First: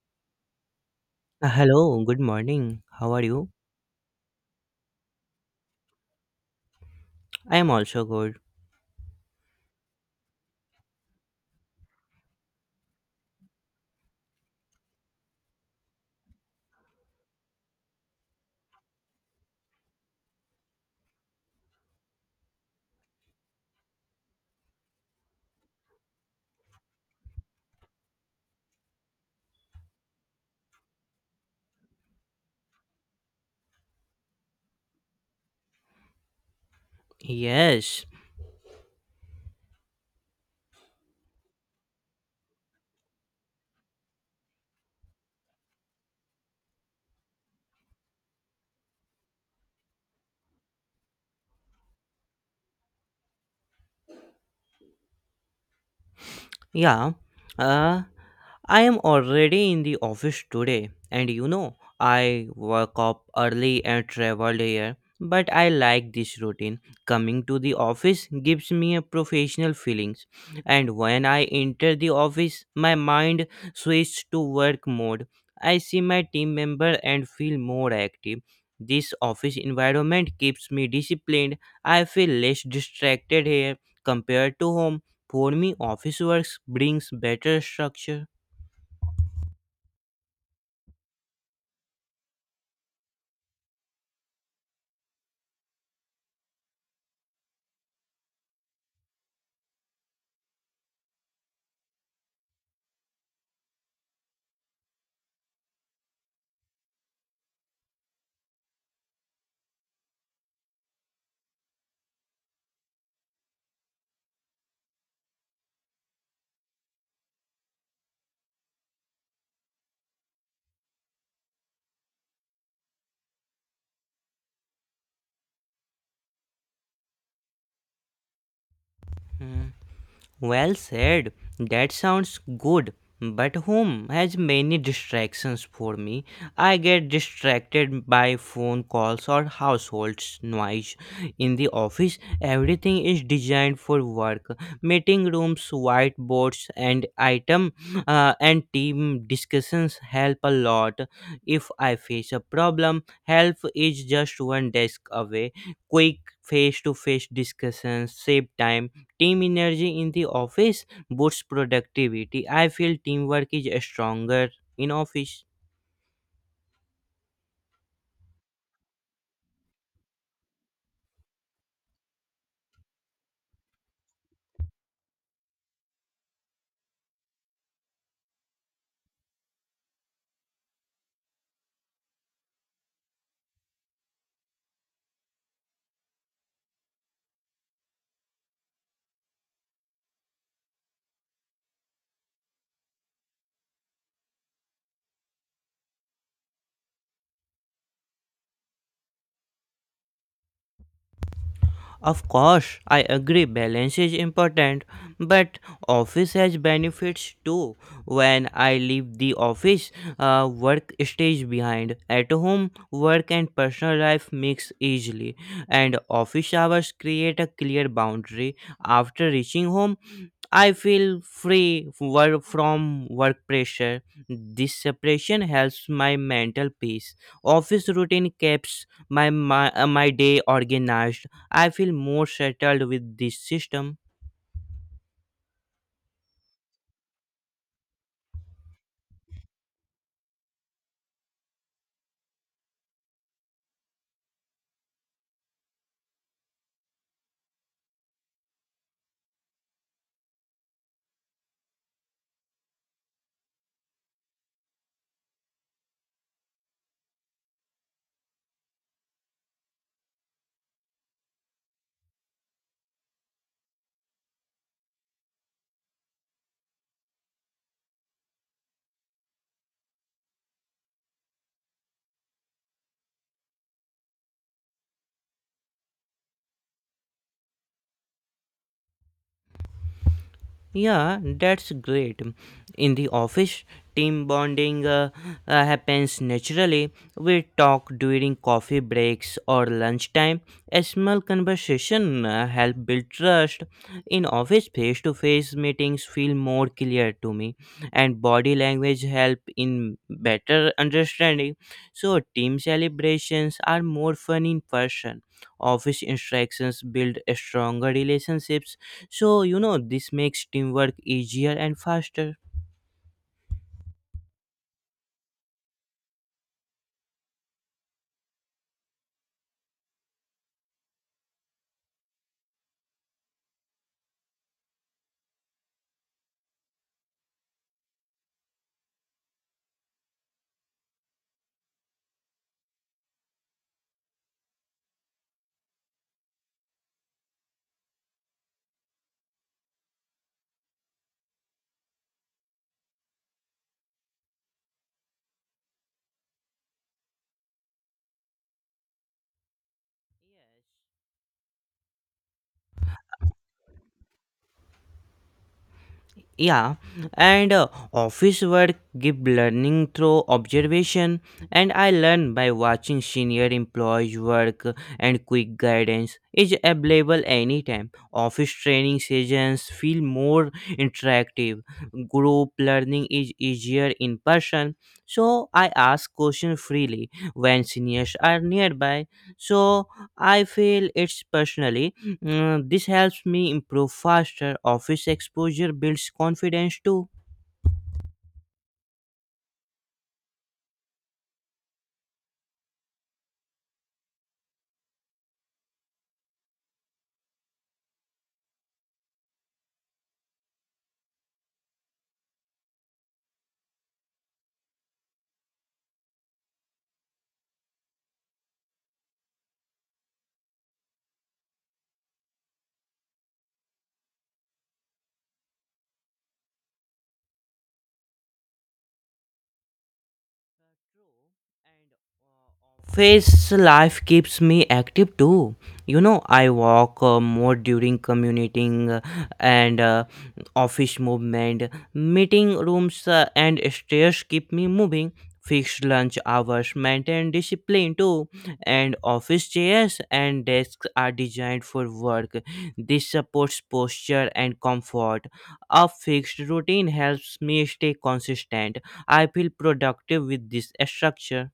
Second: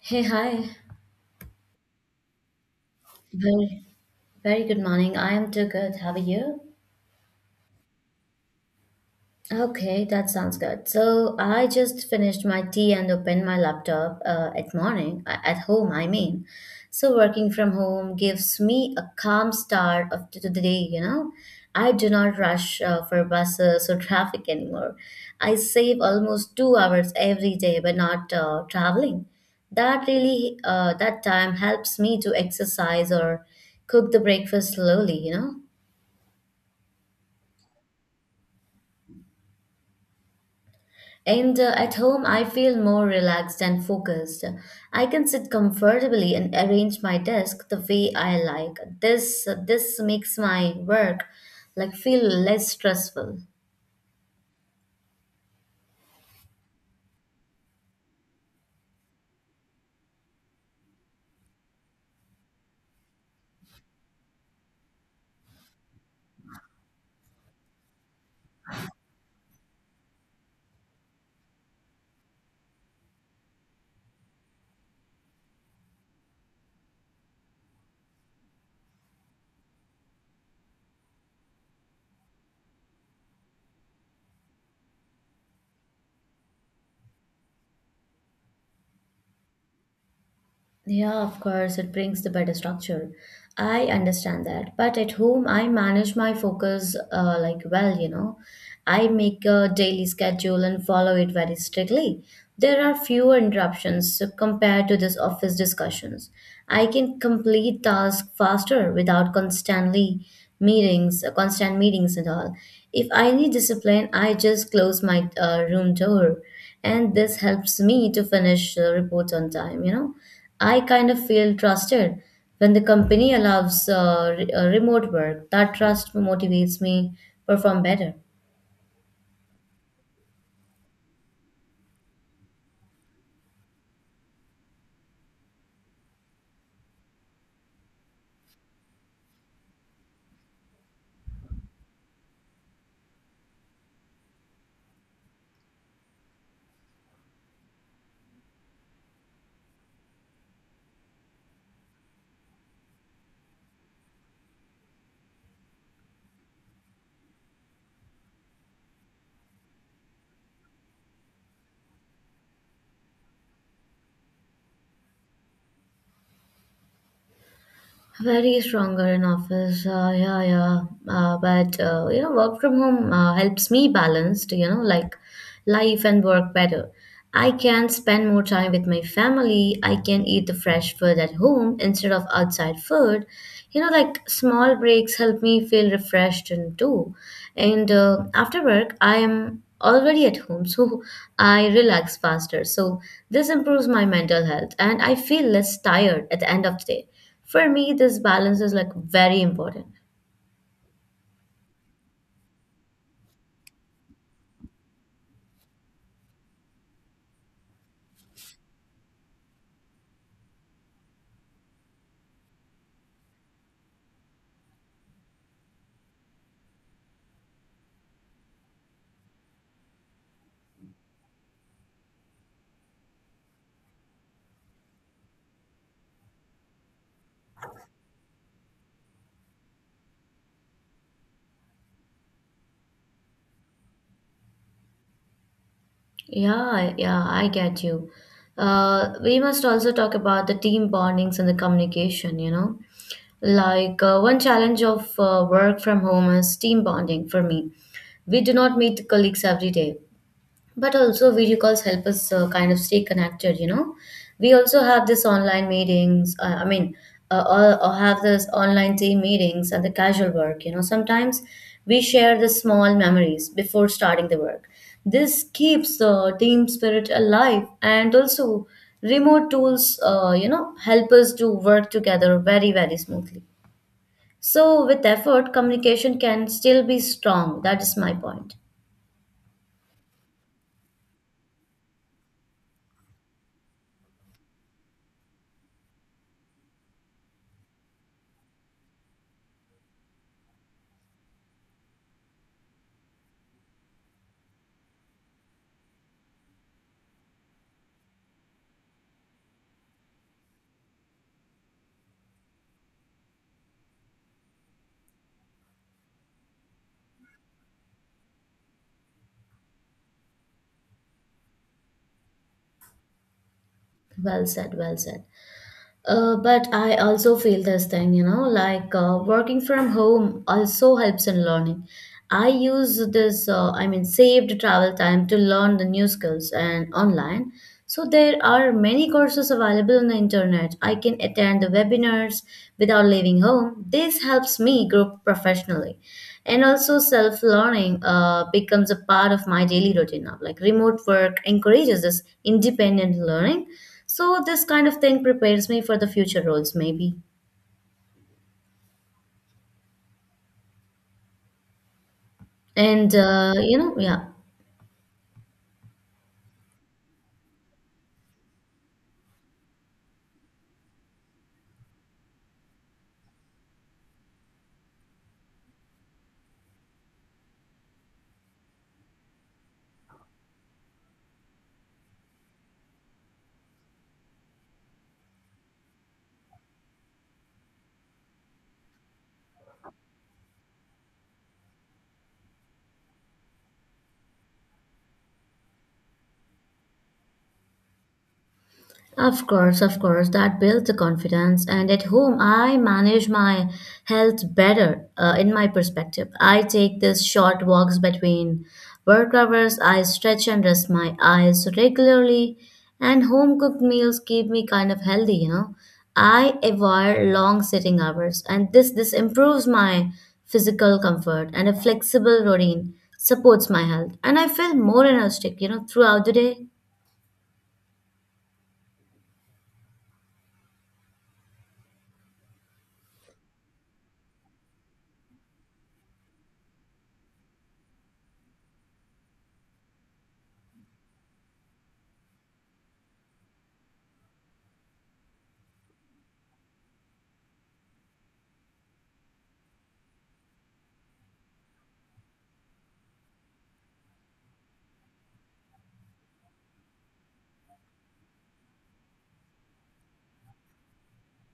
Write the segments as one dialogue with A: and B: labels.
A: Hey, hi.
B: Hello, good morning. How are you?
A: Very, very good morning. I am too good. How are you?
B: I am also good.
A: Okay, that sounds good. So I just finished my tea and opened my laptop at morning at home. So working from home gives me a calm start of to the day. You know, I do not rush for buses or traffic anymore. I save almost 2 hours every day by not traveling. That time helps me to exercise or cook the breakfast slowly. You know.
B: Yes.
A: And at home, I feel more relaxed and focused. I can sit comfortably and arrange my desk the way I like. This makes my work like feel less stressful.
B: Yeah, uh, I am already in the office today, and you know, I woke up early and traveled here. But I like this routine. Coming to the office gives me a professional feelings, and when I enter the office, my mind switches to work mode. I see my team member and feel more active. This office environment keeps me disciplined. I feel less distracted here compared to home for me, office works brings better structure.
A: Yeah, of course, it brings the better structure. I understand that. But at home, I manage my focus like well, you know. I make a daily schedule and follow it very strictly. There are fewer interruptions compared to this office discussions. I can complete tasks faster without constant meetings and all. If I need discipline, I just close my room door, and this helps me to finish reports on time. I kind of feel trusted when the company allows remote work. That trust motivates me perform better.
B: Hmm. Well said. That sounds good. But home has many distractions for me. I get distracted by phone calls or household noise. In the office, everything is designed for work. Meeting rooms, whiteboards, and team discussions help a lot. If I face a problem, help is just one desk away. Quick face-to-face discussions save time. Team energy in the office boosts productivity. I feel teamwork is stronger in office.
A: Very stronger in office, yeah, yeah. But you know, work from home helps me balanced, you know, like life and work better. I can spend more time with my family. I can eat the fresh food at home instead of outside food. You know, like small breaks help me feel refreshed and too. And after work, I am already at home, so I relax faster. So this improves my mental health, and I feel less tired at the end of the day. For me, this balance is like very important.
B: Of course, I agree balance is important, but office has benefits too. When I leave the office, work stays behind. At home, work and personal life mix easily, and office hours create a clear boundary. After reaching home, I feel free work from work pressure. This separation helps my mental peace. Office routine keeps my day organized. I feel more settled with this system.
A: Yeah, yeah, I get you. We must also talk about the team bondings and the communication, you know. Like one challenge of work from home is team bonding for me. We do not meet colleagues every day, but also video calls help us kind of stay connected, you know. We also have this online meetings I mean or have this online team meetings and the casual work, you know. Sometimes we share the small memories before starting the work. This keeps the team spirit alive, and also remote tools you know, help us to work together very, very smoothly. So with effort communication can still be strong. That is my point.
B: Yeah, that's great. In the office, team bonding happens naturally. We talk during coffee breaks or lunchtime. A small conversation help build trust. In office, face-to-face meetings feel more clear to me, and body language help in better understanding. So, team celebrations are more fun in person. Office interactions build stronger relationships, so, you know, this makes teamwork easier and faster.
A: Well said, well said. But I also feel this thing, you know, like working from home also helps in learning. I use saved travel time to learn the new skills and online. So there are many courses available on the internet. I can attend the webinars without leaving home. This helps me grow professionally. And also self-learning becomes a part of my daily routine now. Like remote work encourages this independent learning. So this kind of thing prepares me for the future roles, maybe. And you know, yeah.
B: Yeah, and Office work give learning through observation, and I learn by watching senior employees work and quick guidance is available anytime. Office training sessions feel more interactive. Group learning is easier in person, so I ask questions freely when seniors are nearby. So I feel it's personally. Mm, this helps me improve faster. Office exposure builds confidence too.
A: Of course, that builds the confidence. And at home, I manage my health better in my perspective. I take these short walks between work hours, I stretch and rest my eyes regularly, and home cooked meals keep me kind of healthy, you know. I avoid long sitting hours, and this improves my physical comfort, and a flexible routine supports my health, and I feel more energetic, you know, throughout the day.
B: Face life keeps me active too. You know, I walk more during commuting and office movement. Meeting rooms and stairs keep me moving. Fixed lunch hours maintain discipline too. And office chairs and desks are designed for work. This supports posture and comfort. A fixed routine helps me stay consistent. I feel productive with this structure.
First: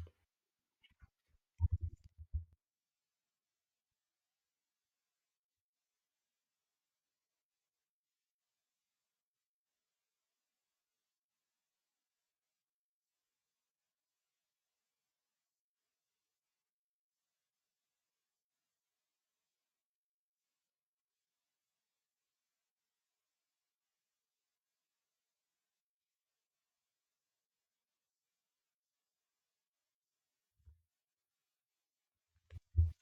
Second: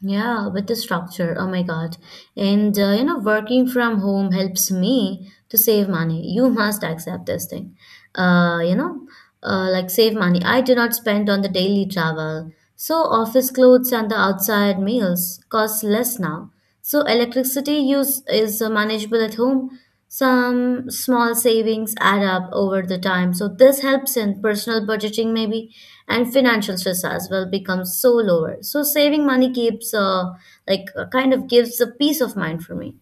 A: Yeah, with the structure. Oh my God. And you know, working from home helps me to save money. You must accept this thing. Uh, you know, like save money. I do not spend on the daily travel. So office clothes and the outside meals cost less now. So electricity use is manageable at home. Some small savings add up over the time. So this helps in personal budgeting maybe, and financial stress as well becomes so lower. So saving money keeps kind of gives a peace of mind for me.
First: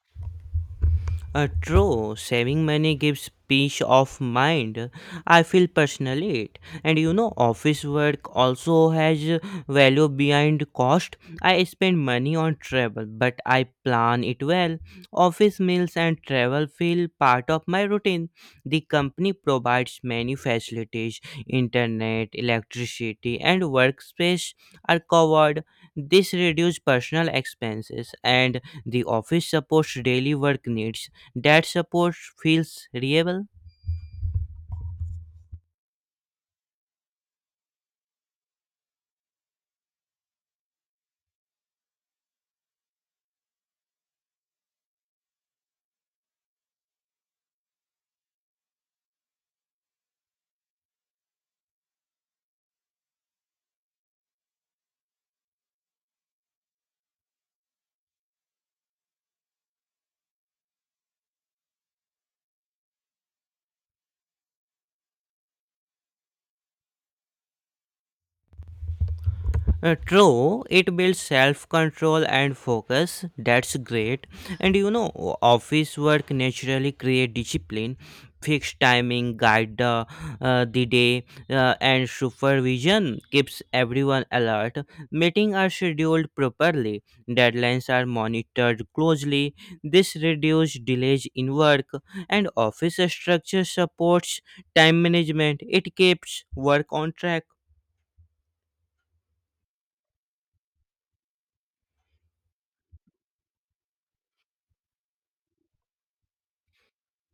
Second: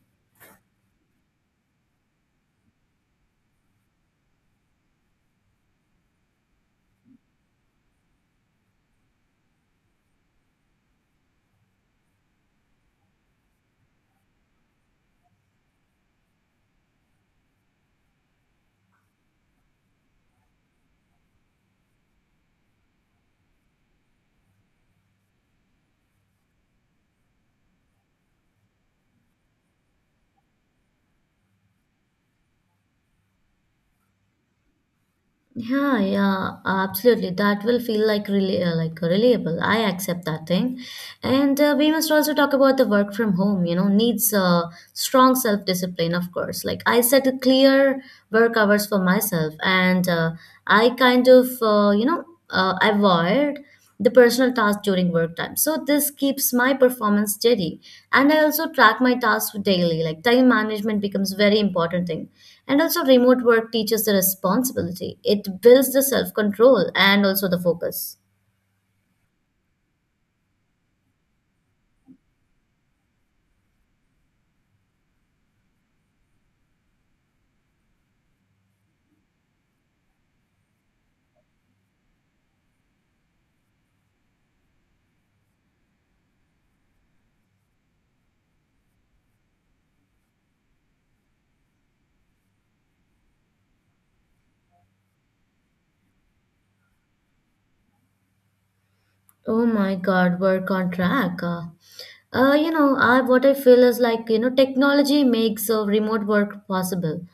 B: True, saving money gives peace of mind. I feel personally it. And you know, office work also has value behind cost. I spend money on travel, but I plan it well. Office meals and travel feel part of my routine. The company provides many facilities: internet, electricity, and workspace are covered. This reduces personal expenses and the office supports daily work needs. That support feels reliable.
A: Yeah, yeah, absolutely. That will feel like really like reliable. I accept that thing, and we must also talk about the work from home. You know, needs strong self discipline, of course. Like I set a clear work hours for myself, and I kind of you know, avoid the personal tasks during work time. So this keeps my performance steady. And I also track my tasks daily. Like time management becomes very important thing. And also remote work teaches the responsibility. It builds the self-control and also the focus.
B: True, it builds self control and focus. That's great. And you know, office work naturally create discipline, fixed timing, guide the day, and supervision keeps everyone alert. Meetings are scheduled properly, deadlines are monitored closely. This reduces delays in work, and office structure supports time management. It keeps work on track.
A: Oh my God, work on track. You know, I what I feel is like, you know, technology makes remote work possible.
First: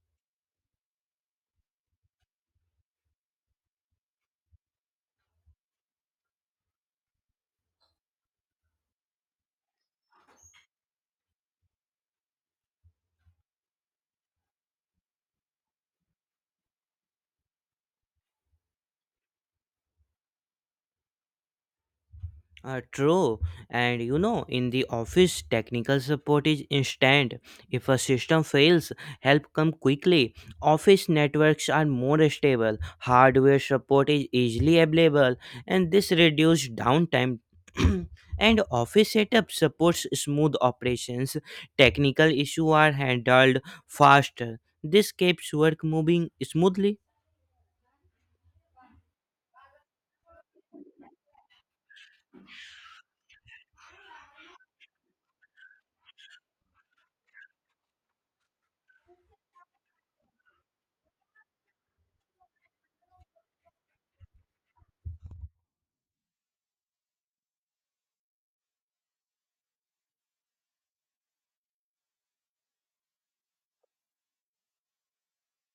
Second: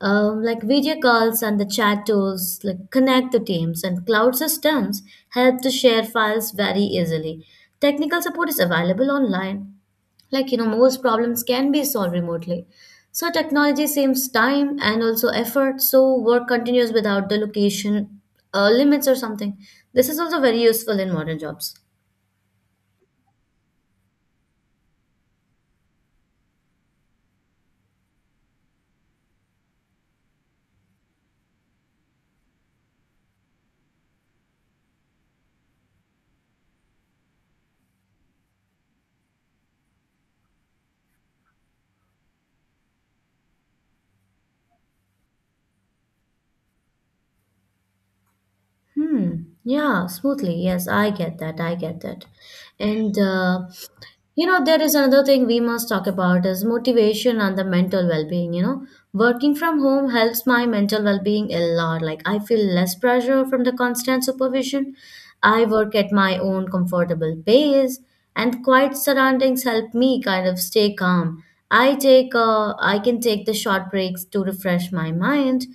A: Like video calls and the chat tools, like connect the teams, and cloud systems help to share files very easily. Technical support is available online. Like you know, most problems can be solved remotely. So technology saves time and also effort. So work continues without the location limits or something. This is also very useful in modern jobs.
B: True, and you know, in the office, technical support is instant. If a system fails, help come quickly. Office networks are more stable. Hardware support is easily available, and this reduces downtime. And office setup supports smooth operations. Technical issues are handled faster. This keeps work moving smoothly.
A: Hmm. Yeah, smoothly. Yes, I get that. I get that. And you know, there is another thing we must talk about is motivation and the mental well-being. You know, working from home helps my mental well-being a lot. Like I feel less pressure from the constant supervision. I work at my own comfortable pace, and quiet surroundings help me kind of stay calm. I can take the short breaks to refresh my mind.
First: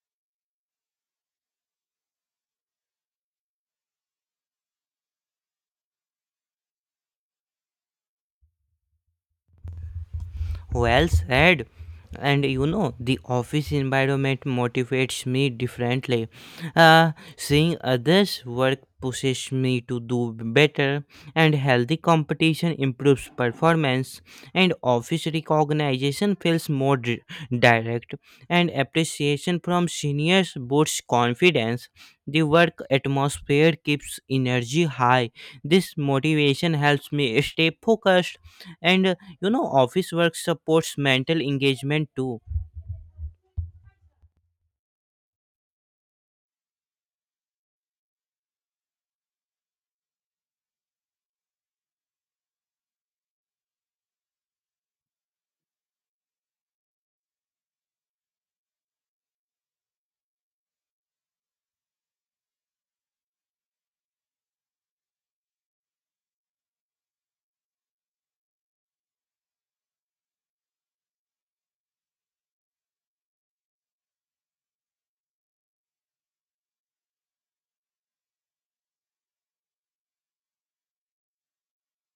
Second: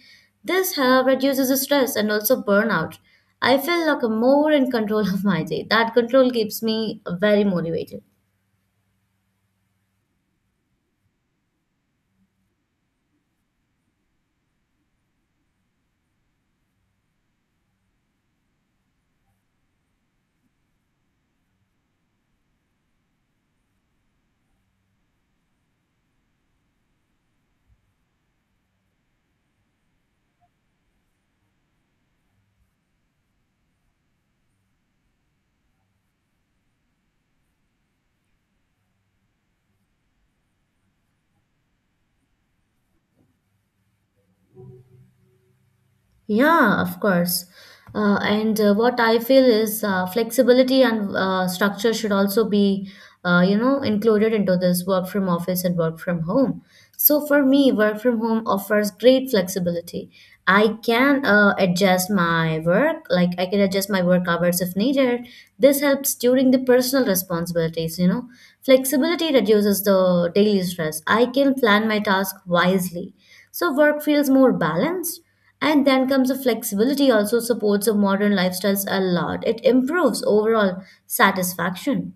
A: This help reduces the stress and also burnout. I feel like I'm more in control of my day. That control keeps me very motivated.
B: Well said. And you know, the office environment motivates me differently. Seeing others work pushes me to do better, and healthy competition improves performance, and office recognition feels more direct, and appreciation from seniors boosts confidence. The work atmosphere keeps energy high. This motivation helps me stay focused, and you know, office work supports mental engagement too.
A: Yeah, of course. And What I feel is flexibility and structure should also be, you know, included into this work from office and work from home. So for me, work from home offers great flexibility. I can adjust my work hours if needed. This helps during the personal responsibilities, you know. Flexibility reduces the daily stress. I can plan my task wisely. So work feels more balanced, and then comes the flexibility also supports a modern lifestyles a lot. It improves overall satisfaction.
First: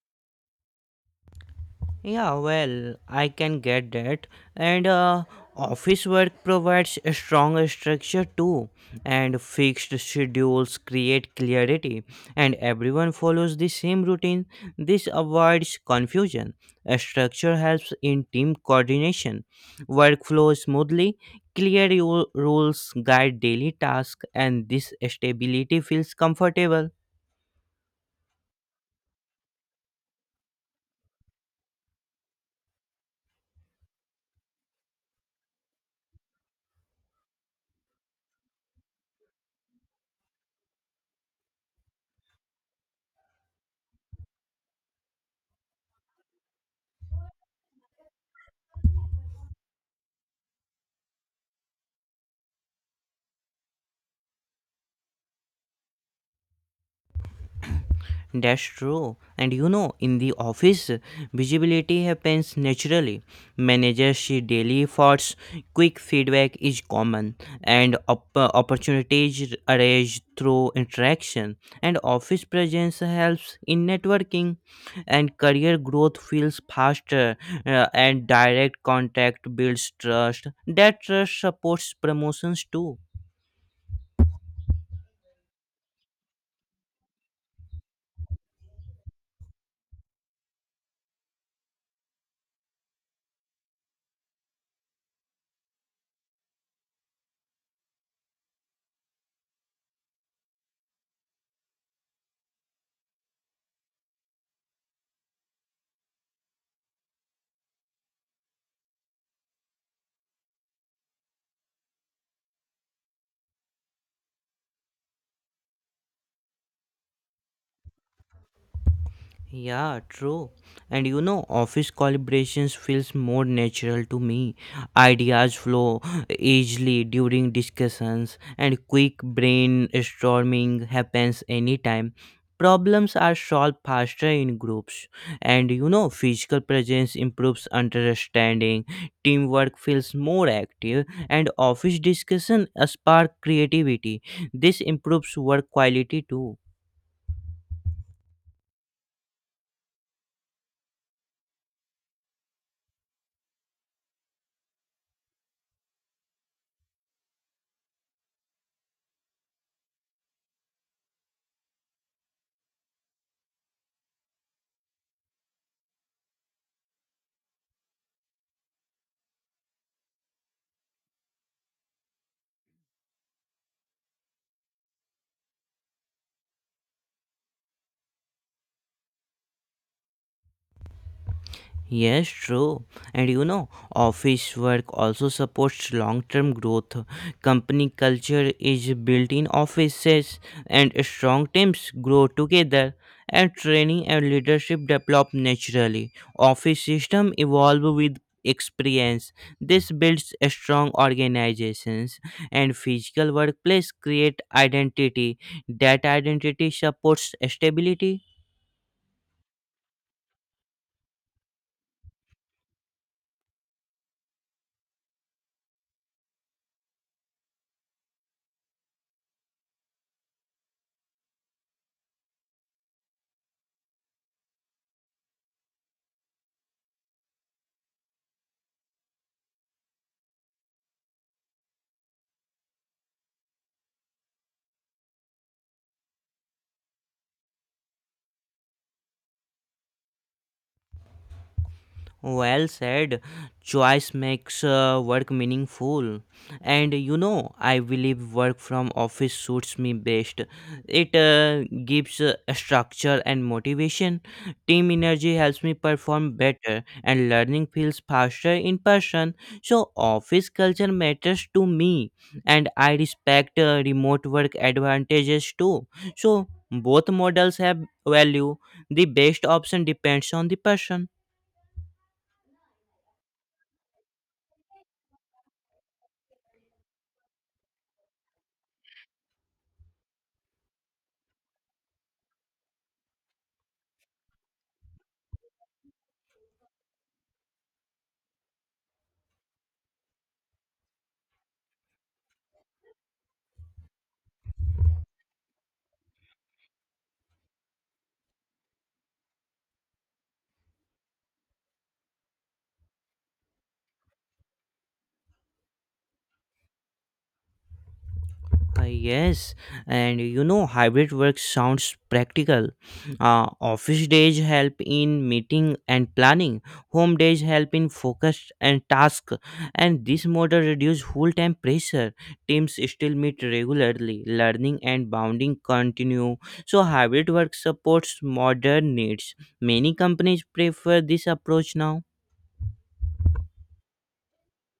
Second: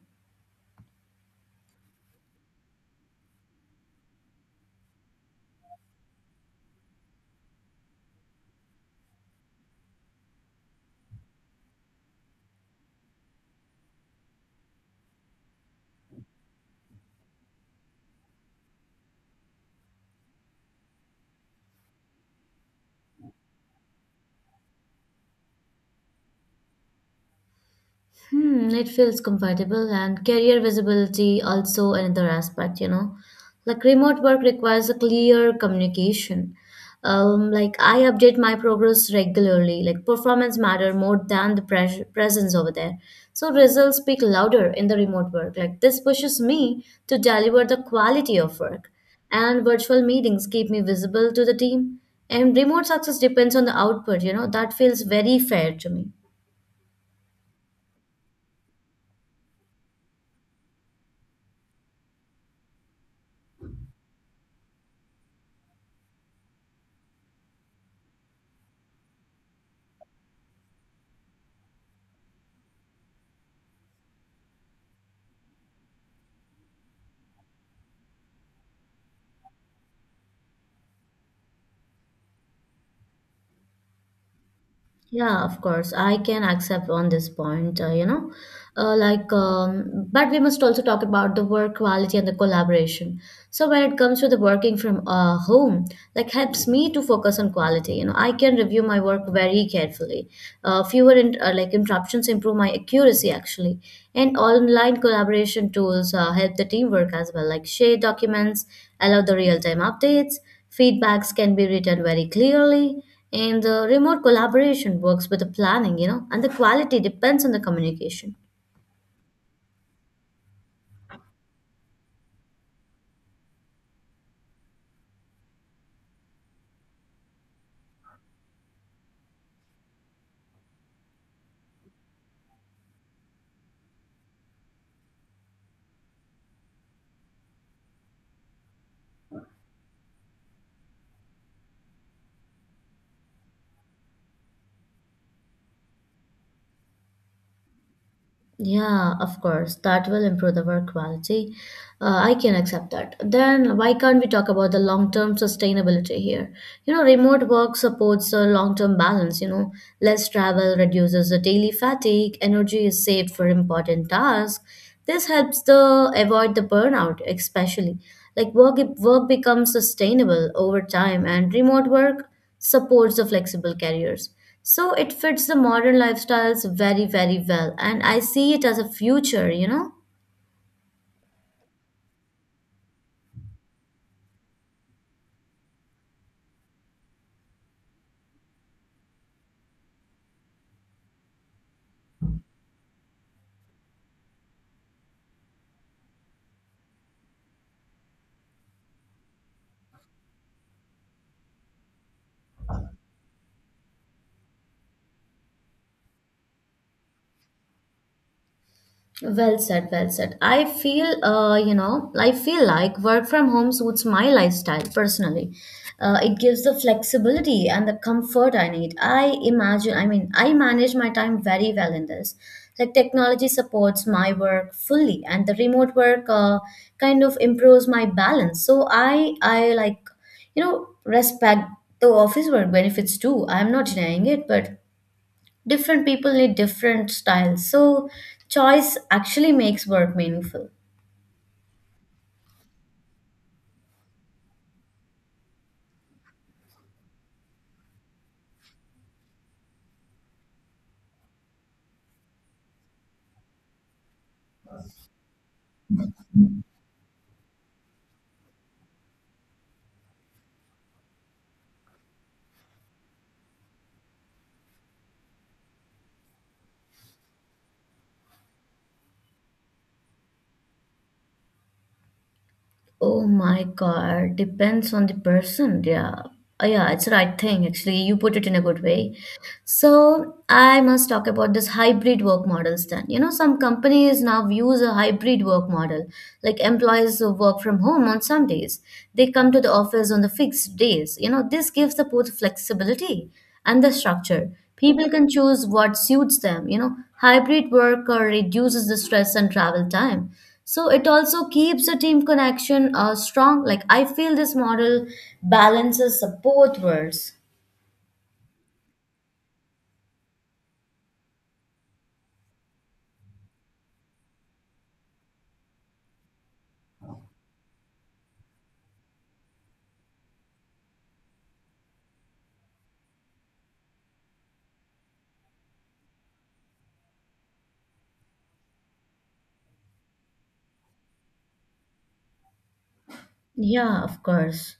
B: Yeah, well, I can get that. And office work provides a strong structure too, and fixed schedules create clarity, and everyone follows the same routine. This avoids confusion. A structure helps in team coordination. Work flows smoothly. Clear rules guide daily tasks and this stability feels comfortable.
A: Hmm, it feels comfortable, and career visibility also another aspect, you know. Like remote work requires a clear communication. Like I update my progress regularly. Like performance matter more than the presence over there. So results speak louder in the remote work. Like this pushes me to deliver the quality of work. And virtual meetings keep me visible to the team. And remote success depends on the output, you know. That feels very fair to me.
B: That's true. And you know, in the office, visibility happens naturally. Managers see daily efforts, quick feedback is common, and opportunities arise through interaction. And office presence helps in networking, and career growth feels faster, and direct contact builds trust. That trust supports promotions too.
A: Yeah, of course. I can accept on this point, you know. But we must also talk about the work quality and the collaboration. So when it comes to the working from home, like helps me to focus on quality. You know, I can review my work very carefully. Like interruptions improve my accuracy actually, and online collaboration tools help the teamwork as well. Like share documents, allow the real time updates. Feedbacks can be written very clearly, and the remote collaboration works with the planning, you know, and the quality depends on the communication.
B: Yeah, true. And you know, office collaborations feels more natural to me. Ideas flow easily during discussions and quick brainstorming happens anytime. Problems are solved faster in groups. And you know, physical presence improves understanding. Teamwork feels more active and office discussion spark creativity. This improves work quality too.
A: Yeah, of course. That will improve the work quality. I can accept that. Then why can't we talk about the long-term sustainability here? You know, remote work supports the long-term balance, you know, less travel reduces the daily fatigue, energy is saved for important tasks. This helps the avoid the burnout, especially. Like work becomes sustainable over time, and remote work supports the flexible careers. So it fits the modern lifestyles very, very well. And I see it as a future, you know?
B: Yes, true. And you know, office work also supports long-term growth. Company culture is built in offices and strong teams grow together and training and leadership develop naturally. Office system evolve with experience. This builds a strong organizations and physical workplace create identity. That identity supports stability.
A: Well said, well said. I feel, you know, I feel like work from home suits my lifestyle personally. It gives the flexibility and the comfort I need. I imagine, I mean, I manage my time very well in this. Like technology supports my work fully, and the remote work kind of improves my balance. So I like, you know, respect the office work benefits too. I'm not denying it, but different people need different styles, so choice actually makes work meaningful.
B: Well said. Choice makes work meaningful. And you know, I believe work from office suits me best. It gives structure and motivation. Team energy helps me perform better, and learning feels faster in person. So, office culture matters to me, and I respect remote work advantages too. So, both models have value. The best option depends on the person.
A: Oh my god, depends on the person, yeah. Yeah, it's the right thing actually. You put it in a good way. So I must talk about this hybrid work models then. You know, some companies now use a hybrid work model, like employees who work from home on some days. They come to the office on the fixed days. You know, this gives the both flexibility and the structure. People can choose what suits them. You know, hybrid work reduces the stress and travel time. So it also keeps the team connection strong. Like I feel this model balances both worlds.
B: Yes, and you know, hybrid work sounds practical. Office days help in meeting and planning. Home days help in focus and task. And this model reduces full-time pressure. Teams still meet regularly. Learning and bonding continue. So hybrid work supports modern needs. Many companies prefer this approach now.
A: Yeah, of course.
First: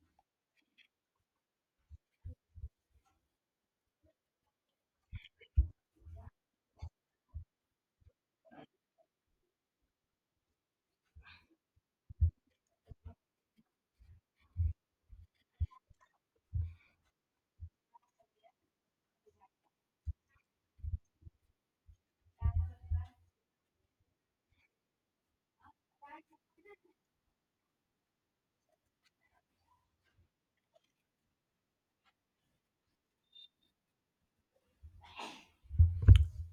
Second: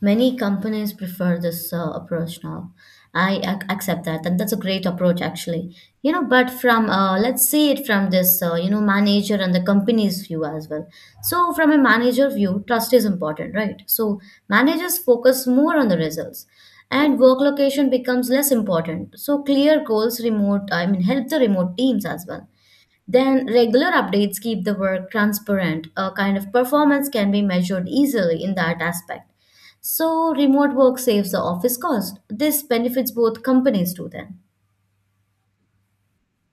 A: Many companies prefer this approach now. Accept that, and that's a great approach, actually. You know, but from let's see it from this, you know, manager and the company's view as well. So, from a manager view, trust is important, right? So, managers focus more on the results, and work location becomes less important. So, clear goals remote, I mean, help the remote teams as well. Then regular updates keep the work transparent. A kind of performance can be measured easily in that aspect. So remote work saves the office cost. This benefits both companies too then.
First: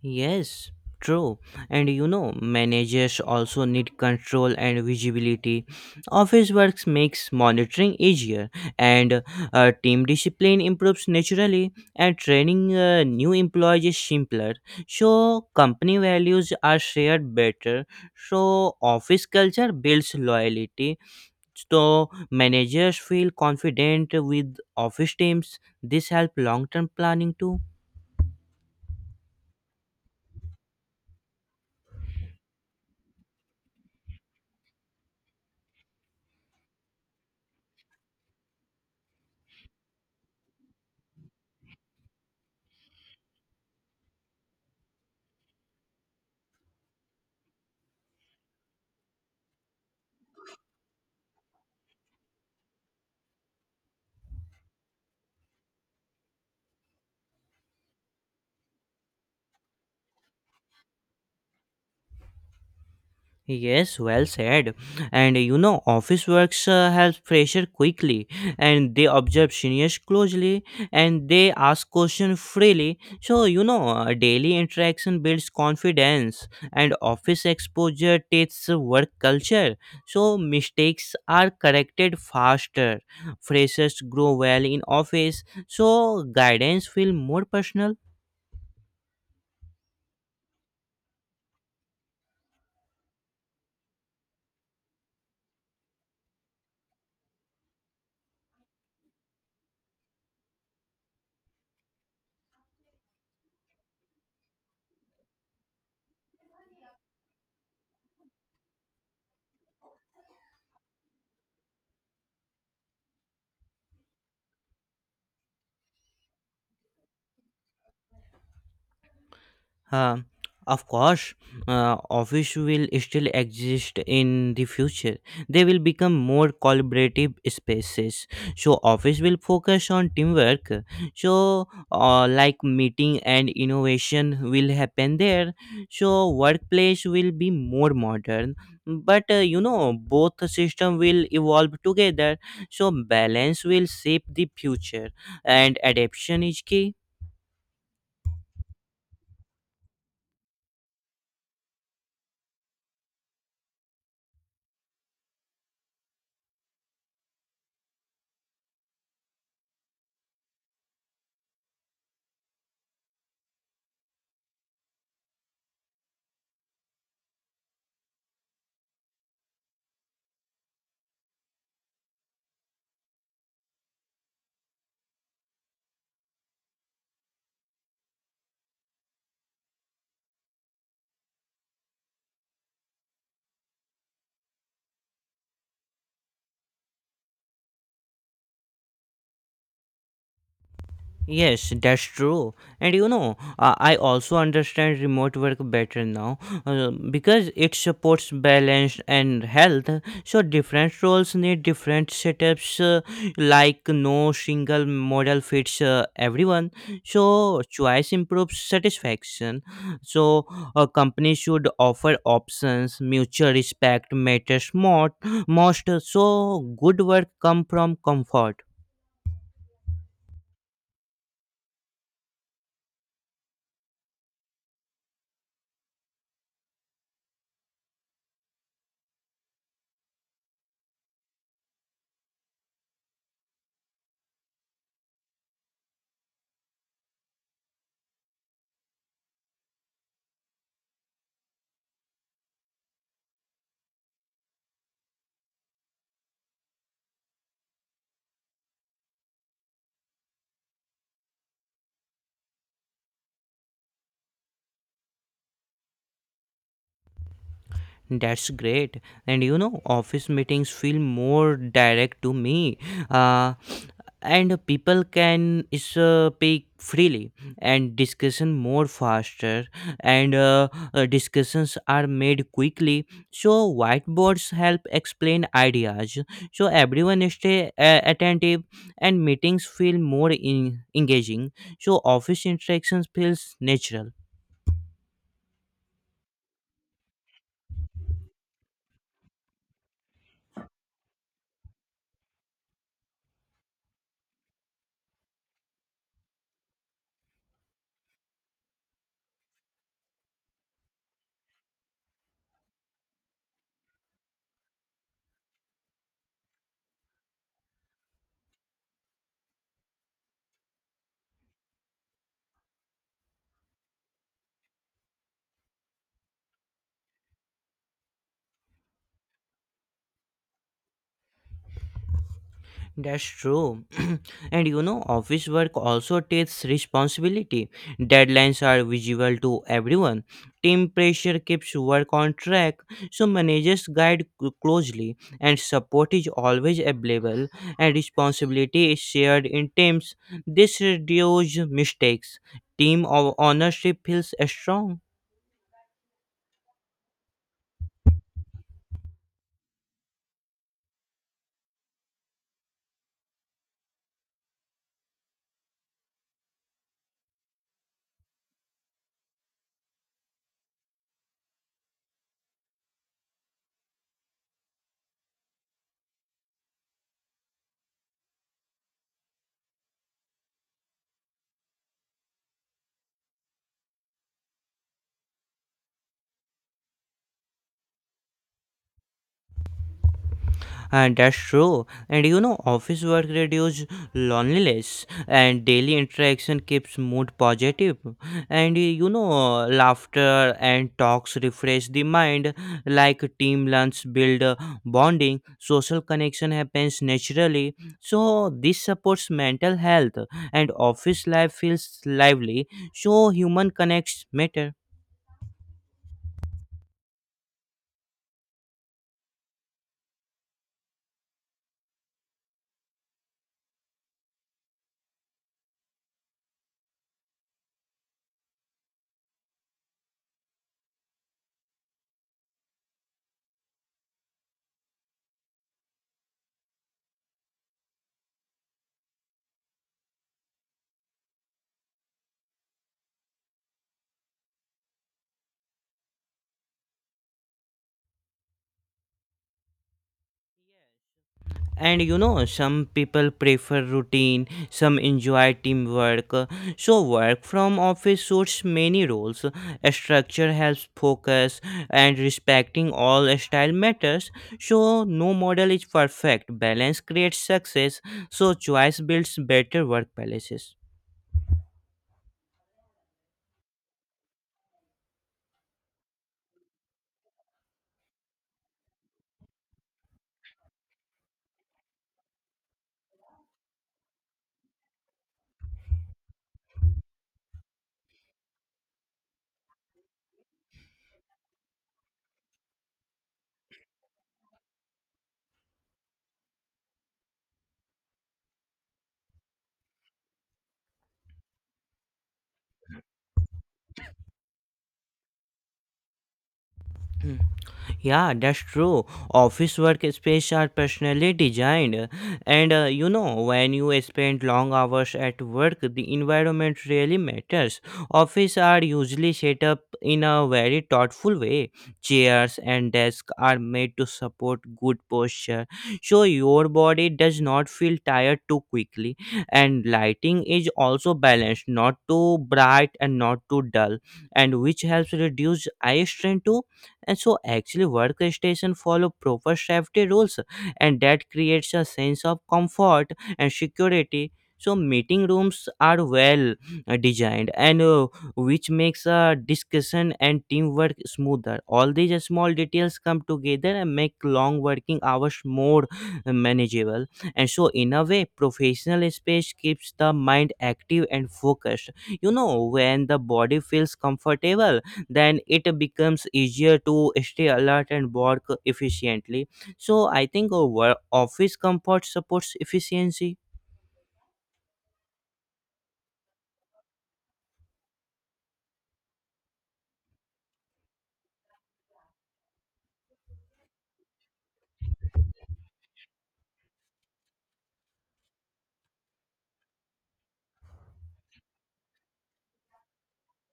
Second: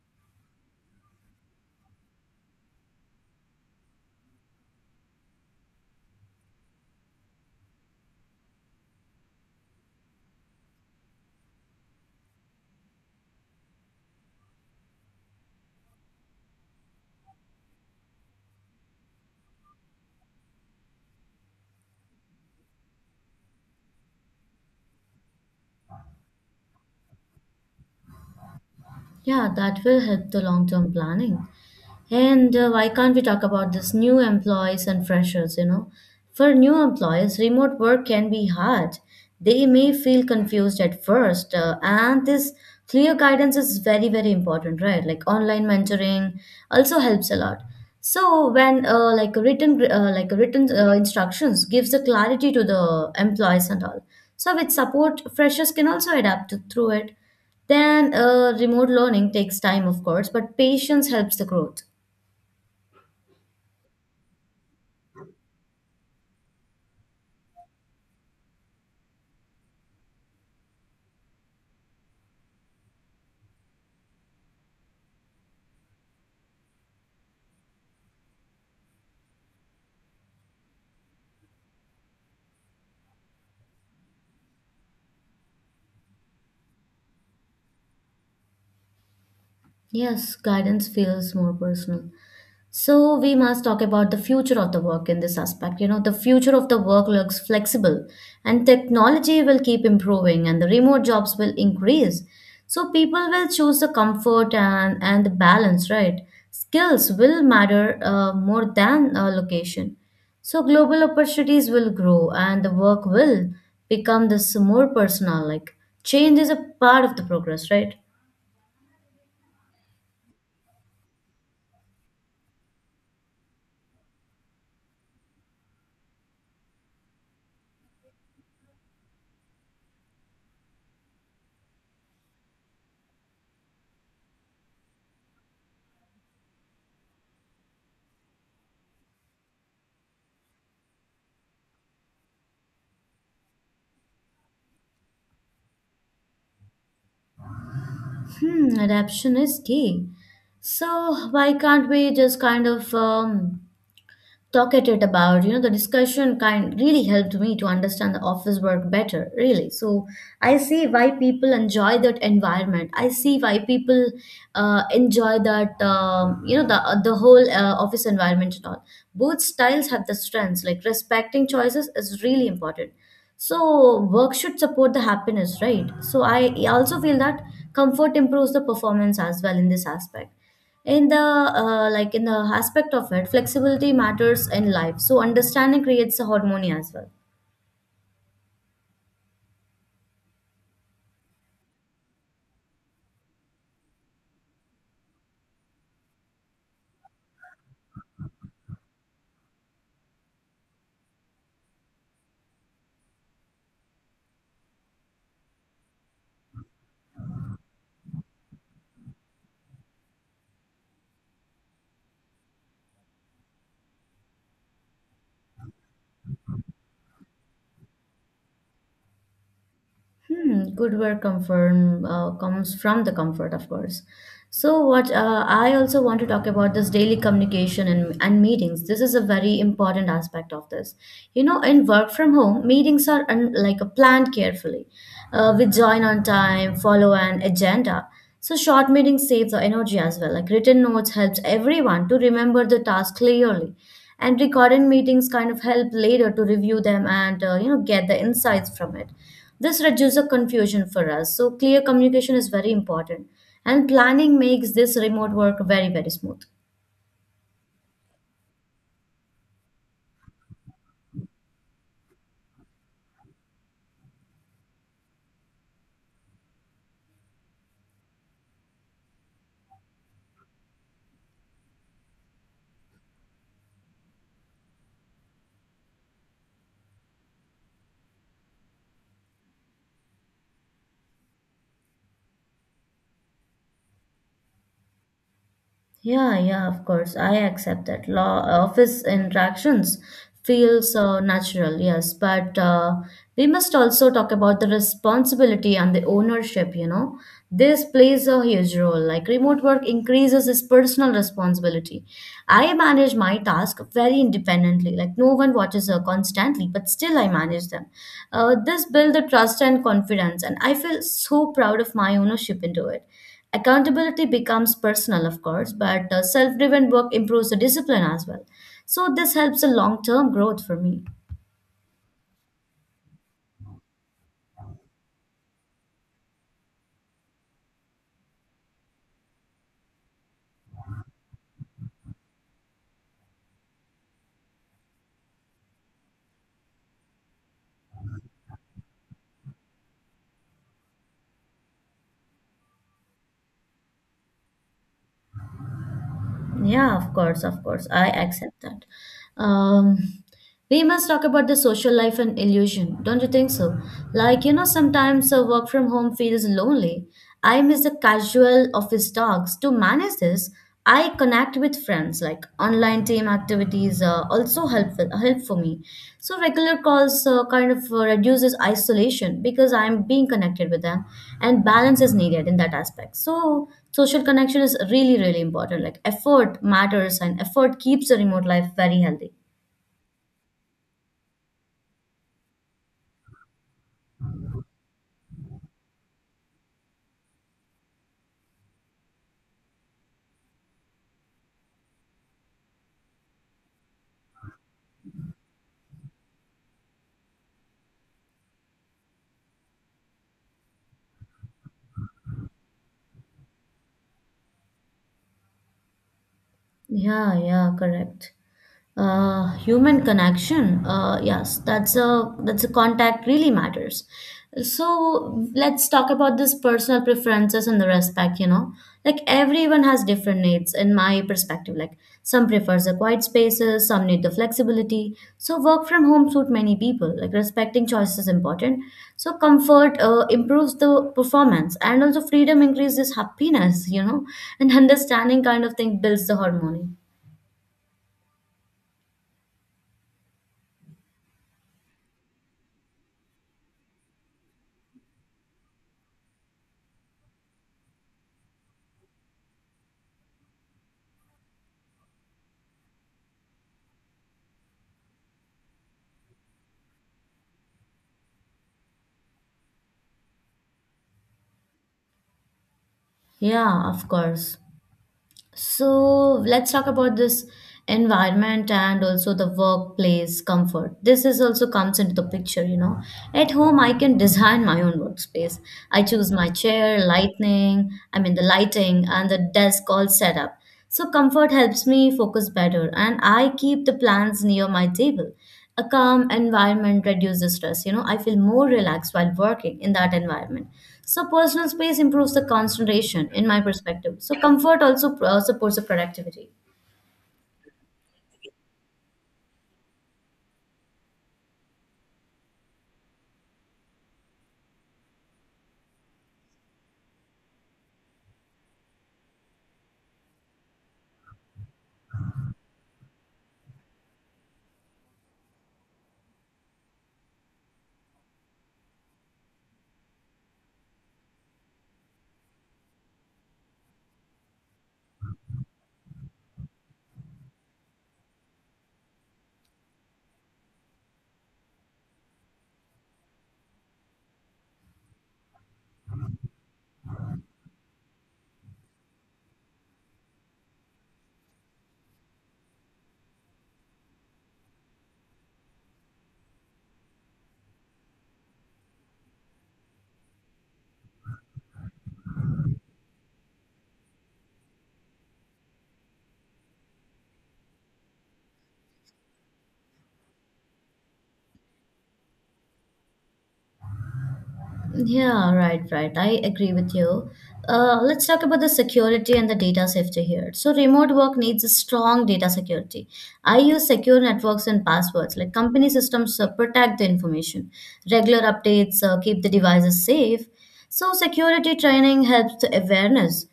B: Yes, true. And you know, managers also need control and visibility. Office works makes monitoring easier, and team discipline improves naturally, and training new employees is simpler. So, company values are shared better. So, office culture builds loyalty. So, managers feel confident with office teams. This helps long term planning too.
A: Yeah, that will help the long term planning. And why can't we talk about this new employees and freshers? You know, for new employees, remote work can be hard. They may feel confused at first, and this clear guidance is very, very important, right? Like online mentoring also helps a lot. So when like a written instructions gives the clarity to the employees and all. So with support, freshers can also adapt to, through it. Then remote learning takes time, of course, but patience helps the growth.
B: Yes, well said. And you know, office works have pressure quickly, and they observe seniors closely, and they ask questions freely. So you know, daily interaction builds confidence, and office exposure takes work culture. So mistakes are corrected faster. Freshers grow well in office, so guidance feel more personal.
A: Yes, guidance feels more personal. So we must talk about the future of the work in this aspect. You know, the future of the work looks flexible and technology will keep improving and the remote jobs will increase. So people will choose the comfort and the balance, right? Skills will matter more than location. So global opportunities will grow and the work will become this more personal. Like change is a part of the progress, right?
B: Huh? Of course, office will still exist in the future. They will become more collaborative spaces. So office will focus on teamwork. So, like, meeting and innovation will happen there. So workplace will be more modern. But you know both system will evolve together. So balance will shape the future, and adaptation is key.
A: Hmm, adaption is key. So why can't we just kind of talk at it about, you know, the discussion kind really helped me to understand the office work better really. So I see why people enjoy that environment. I see why people enjoy that, you know, the whole office environment and all. Both styles have the strengths, like respecting choices is really important. So work should support the happiness, right? So I also feel that comfort improves the performance as well in this aspect. In the like in the aspect of it, flexibility matters in life. So understanding creates a harmony as well.
B: Yes, that's true. And you know, I also understand remote work better now because it supports balance and health. So, different roles need different setups, like no single model fits everyone. So, choice improves satisfaction. So, a company should offer options, mutual respect matters more, most. So, good work come from comfort.
A: Hmm, good work confirm comes from the comfort, of course. So what I also want to talk about this daily communication and meetings. This is a very important aspect of this. You know, in work from home, like a planned carefully. We join on time, follow an agenda. So short meetings save the energy as well. Like written notes helps everyone to remember the task clearly, and recorded meetings kind of help later to review them and you know, get the insights from it. This reduces confusion for us. So clear communication is very important. And planning makes this remote work very, very smooth.
B: That's great. And you know, office meetings feel more direct to me. Uh, and people can speak freely and discussion more faster and discussions are made quickly, so whiteboards help explain ideas, so everyone stay attentive and meetings feel more engaging, so office interactions feels natural.
A: Yeah, yeah, of course. I accept that. Law office interactions feels natural, yes, but we must also talk about the responsibility and the ownership, you know. This plays a huge role. Like remote work increases his personal responsibility. I manage my task very independently. Like no one watches her constantly, but still I manage them. This builds the trust and confidence, and I feel so proud of my ownership into it. Accountability becomes personal, of course, but self driven work improves the discipline as well. So, this helps the long term growth for me.
B: That's true. And you know, office work also takes responsibility. Deadlines are visible to everyone. Team pressure keeps work on track, so managers guide closely, and support is always available, and responsibility is shared in teams. This reduces mistakes. Team of ownership feels strong.
A: Yeah, of course, of course. I accept that. Um, we must talk about the social life and illusion, don't you think so? Like, you know, sometimes a work from home feels lonely. I miss the casual office talks. To manage this, I connect with friends. Like online team activities are also helpful help for me. So regular calls kind of reduces isolation because I'm being connected with them, and balance is needed in that aspect. So social connection is really, really important. Like effort matters and effort keeps the remote life very healthy.
B: And that's true. And you know, office work reduces loneliness, and daily interaction keeps mood positive. And you know, laughter and talks refresh the mind. Like team lunch build bonding, social connection happens naturally. So this supports mental health, and office life feels lively. So human connects matter.
A: Yeah, yeah, correct. Human connection. Yes, that's a contact really matters. So let's talk about this personal preferences and the respect, you know. Like everyone has different needs in my perspective. Like some prefers the quiet spaces, some need the flexibility. So work from home suit many people. Like respecting choices is important. So comfort improves the performance and also freedom increases happiness, you know, and understanding kind of thing builds the harmony.
B: And you know some people prefer routine, some enjoy teamwork, so work from office suits many roles. A structure helps focus and respecting all style matters, so no model is perfect, balance creates success, so choice builds better workplaces.
A: Yeah, of course. So let's talk about this environment and also the workplace comfort. This is also comes into the picture, you know. At home, I can design my own workspace. I choose my chair, lightning, I mean the lighting and the desk all set up. So comfort helps me focus better and I keep the plants near my table. A calm environment reduces stress. You know, I feel more relaxed while working in that environment. So personal space improves the concentration in my perspective. So comfort also supports the productivity.
B: Yeah, that's true. Office workspace are personally designed, and you know, when you spend long hours at work, the environment really matters. Office are usually set up in a very thoughtful way. Chairs and desks are made to support good posture, so your body does not feel tired too quickly. And lighting is also balanced, not too bright and not too dull, and which helps reduce eye strain too. And so actually workstations follow proper safety rules, and that creates a sense of comfort and security. So meeting rooms are well designed and which makes a discussion and teamwork smoother. All these small details come together and make long working hours more manageable. And so in a way professional space keeps the mind active and focused. You know, when the body feels comfortable, then it becomes easier to stay alert and work efficiently, so I think our office comfort supports efficiency.
A: Yeah, right, right, I agree with you. Let's talk about the security and the data safety here. So remote work needs a strong data security. I use secure networks and passwords. Like company systems protect the information. Regular updates keep the devices safe. So security training helps the awareness.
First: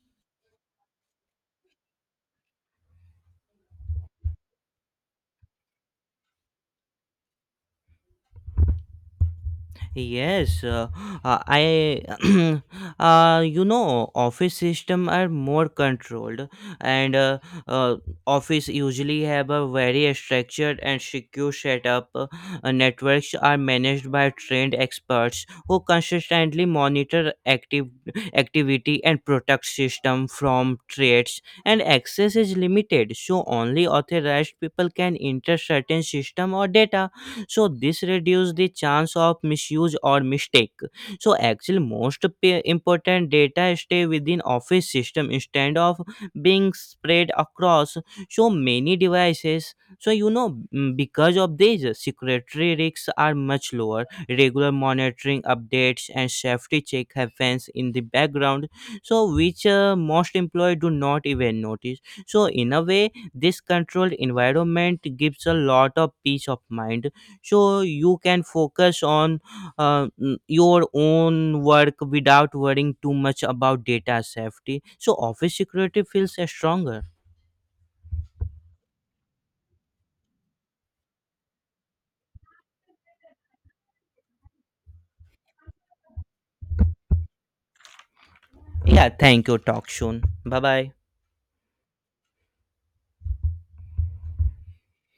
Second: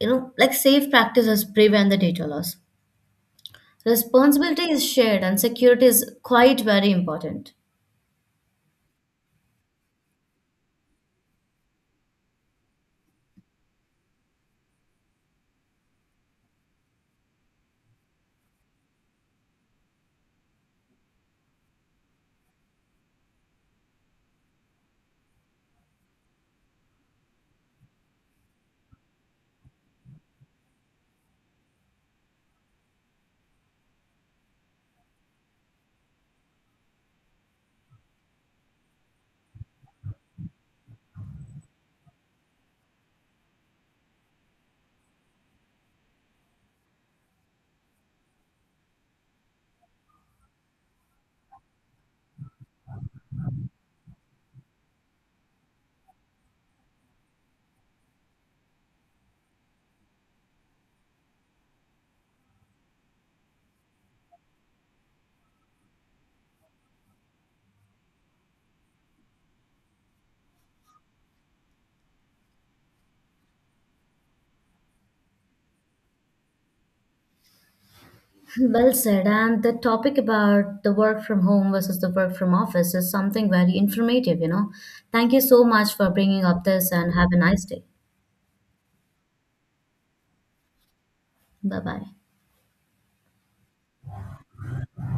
A: You know, like safe practices prevent the data loss. Responsibility is shared and security is quite very important.
B: Yes, uh, uh, I, you know, office system are more controlled, and uh, office usually have a very structured and secure setup. Networks are managed by trained experts who consistently monitor active activity and protect system from threats. And access is limited, so only authorized people can enter certain system or data, so this reduces the chance of misuse or mistake. So actually most important data stay within office system instead of being spread across so many devices. So you know, because of this secretary risks are much lower. Regular monitoring updates and safety check happens in the background, so which most employee do not even notice. So in a way this controlled environment gives a lot of peace of mind, so you can focus on your own work without worrying too much about data safety. So office security feels stronger.
A: Well said. And the topic about the work from home versus the work from office is something very informative, you know. Thank you so much for bringing up this and have a nice day.
B: Yeah, thank you. Talk soon. Bye bye.
A: Bye bye.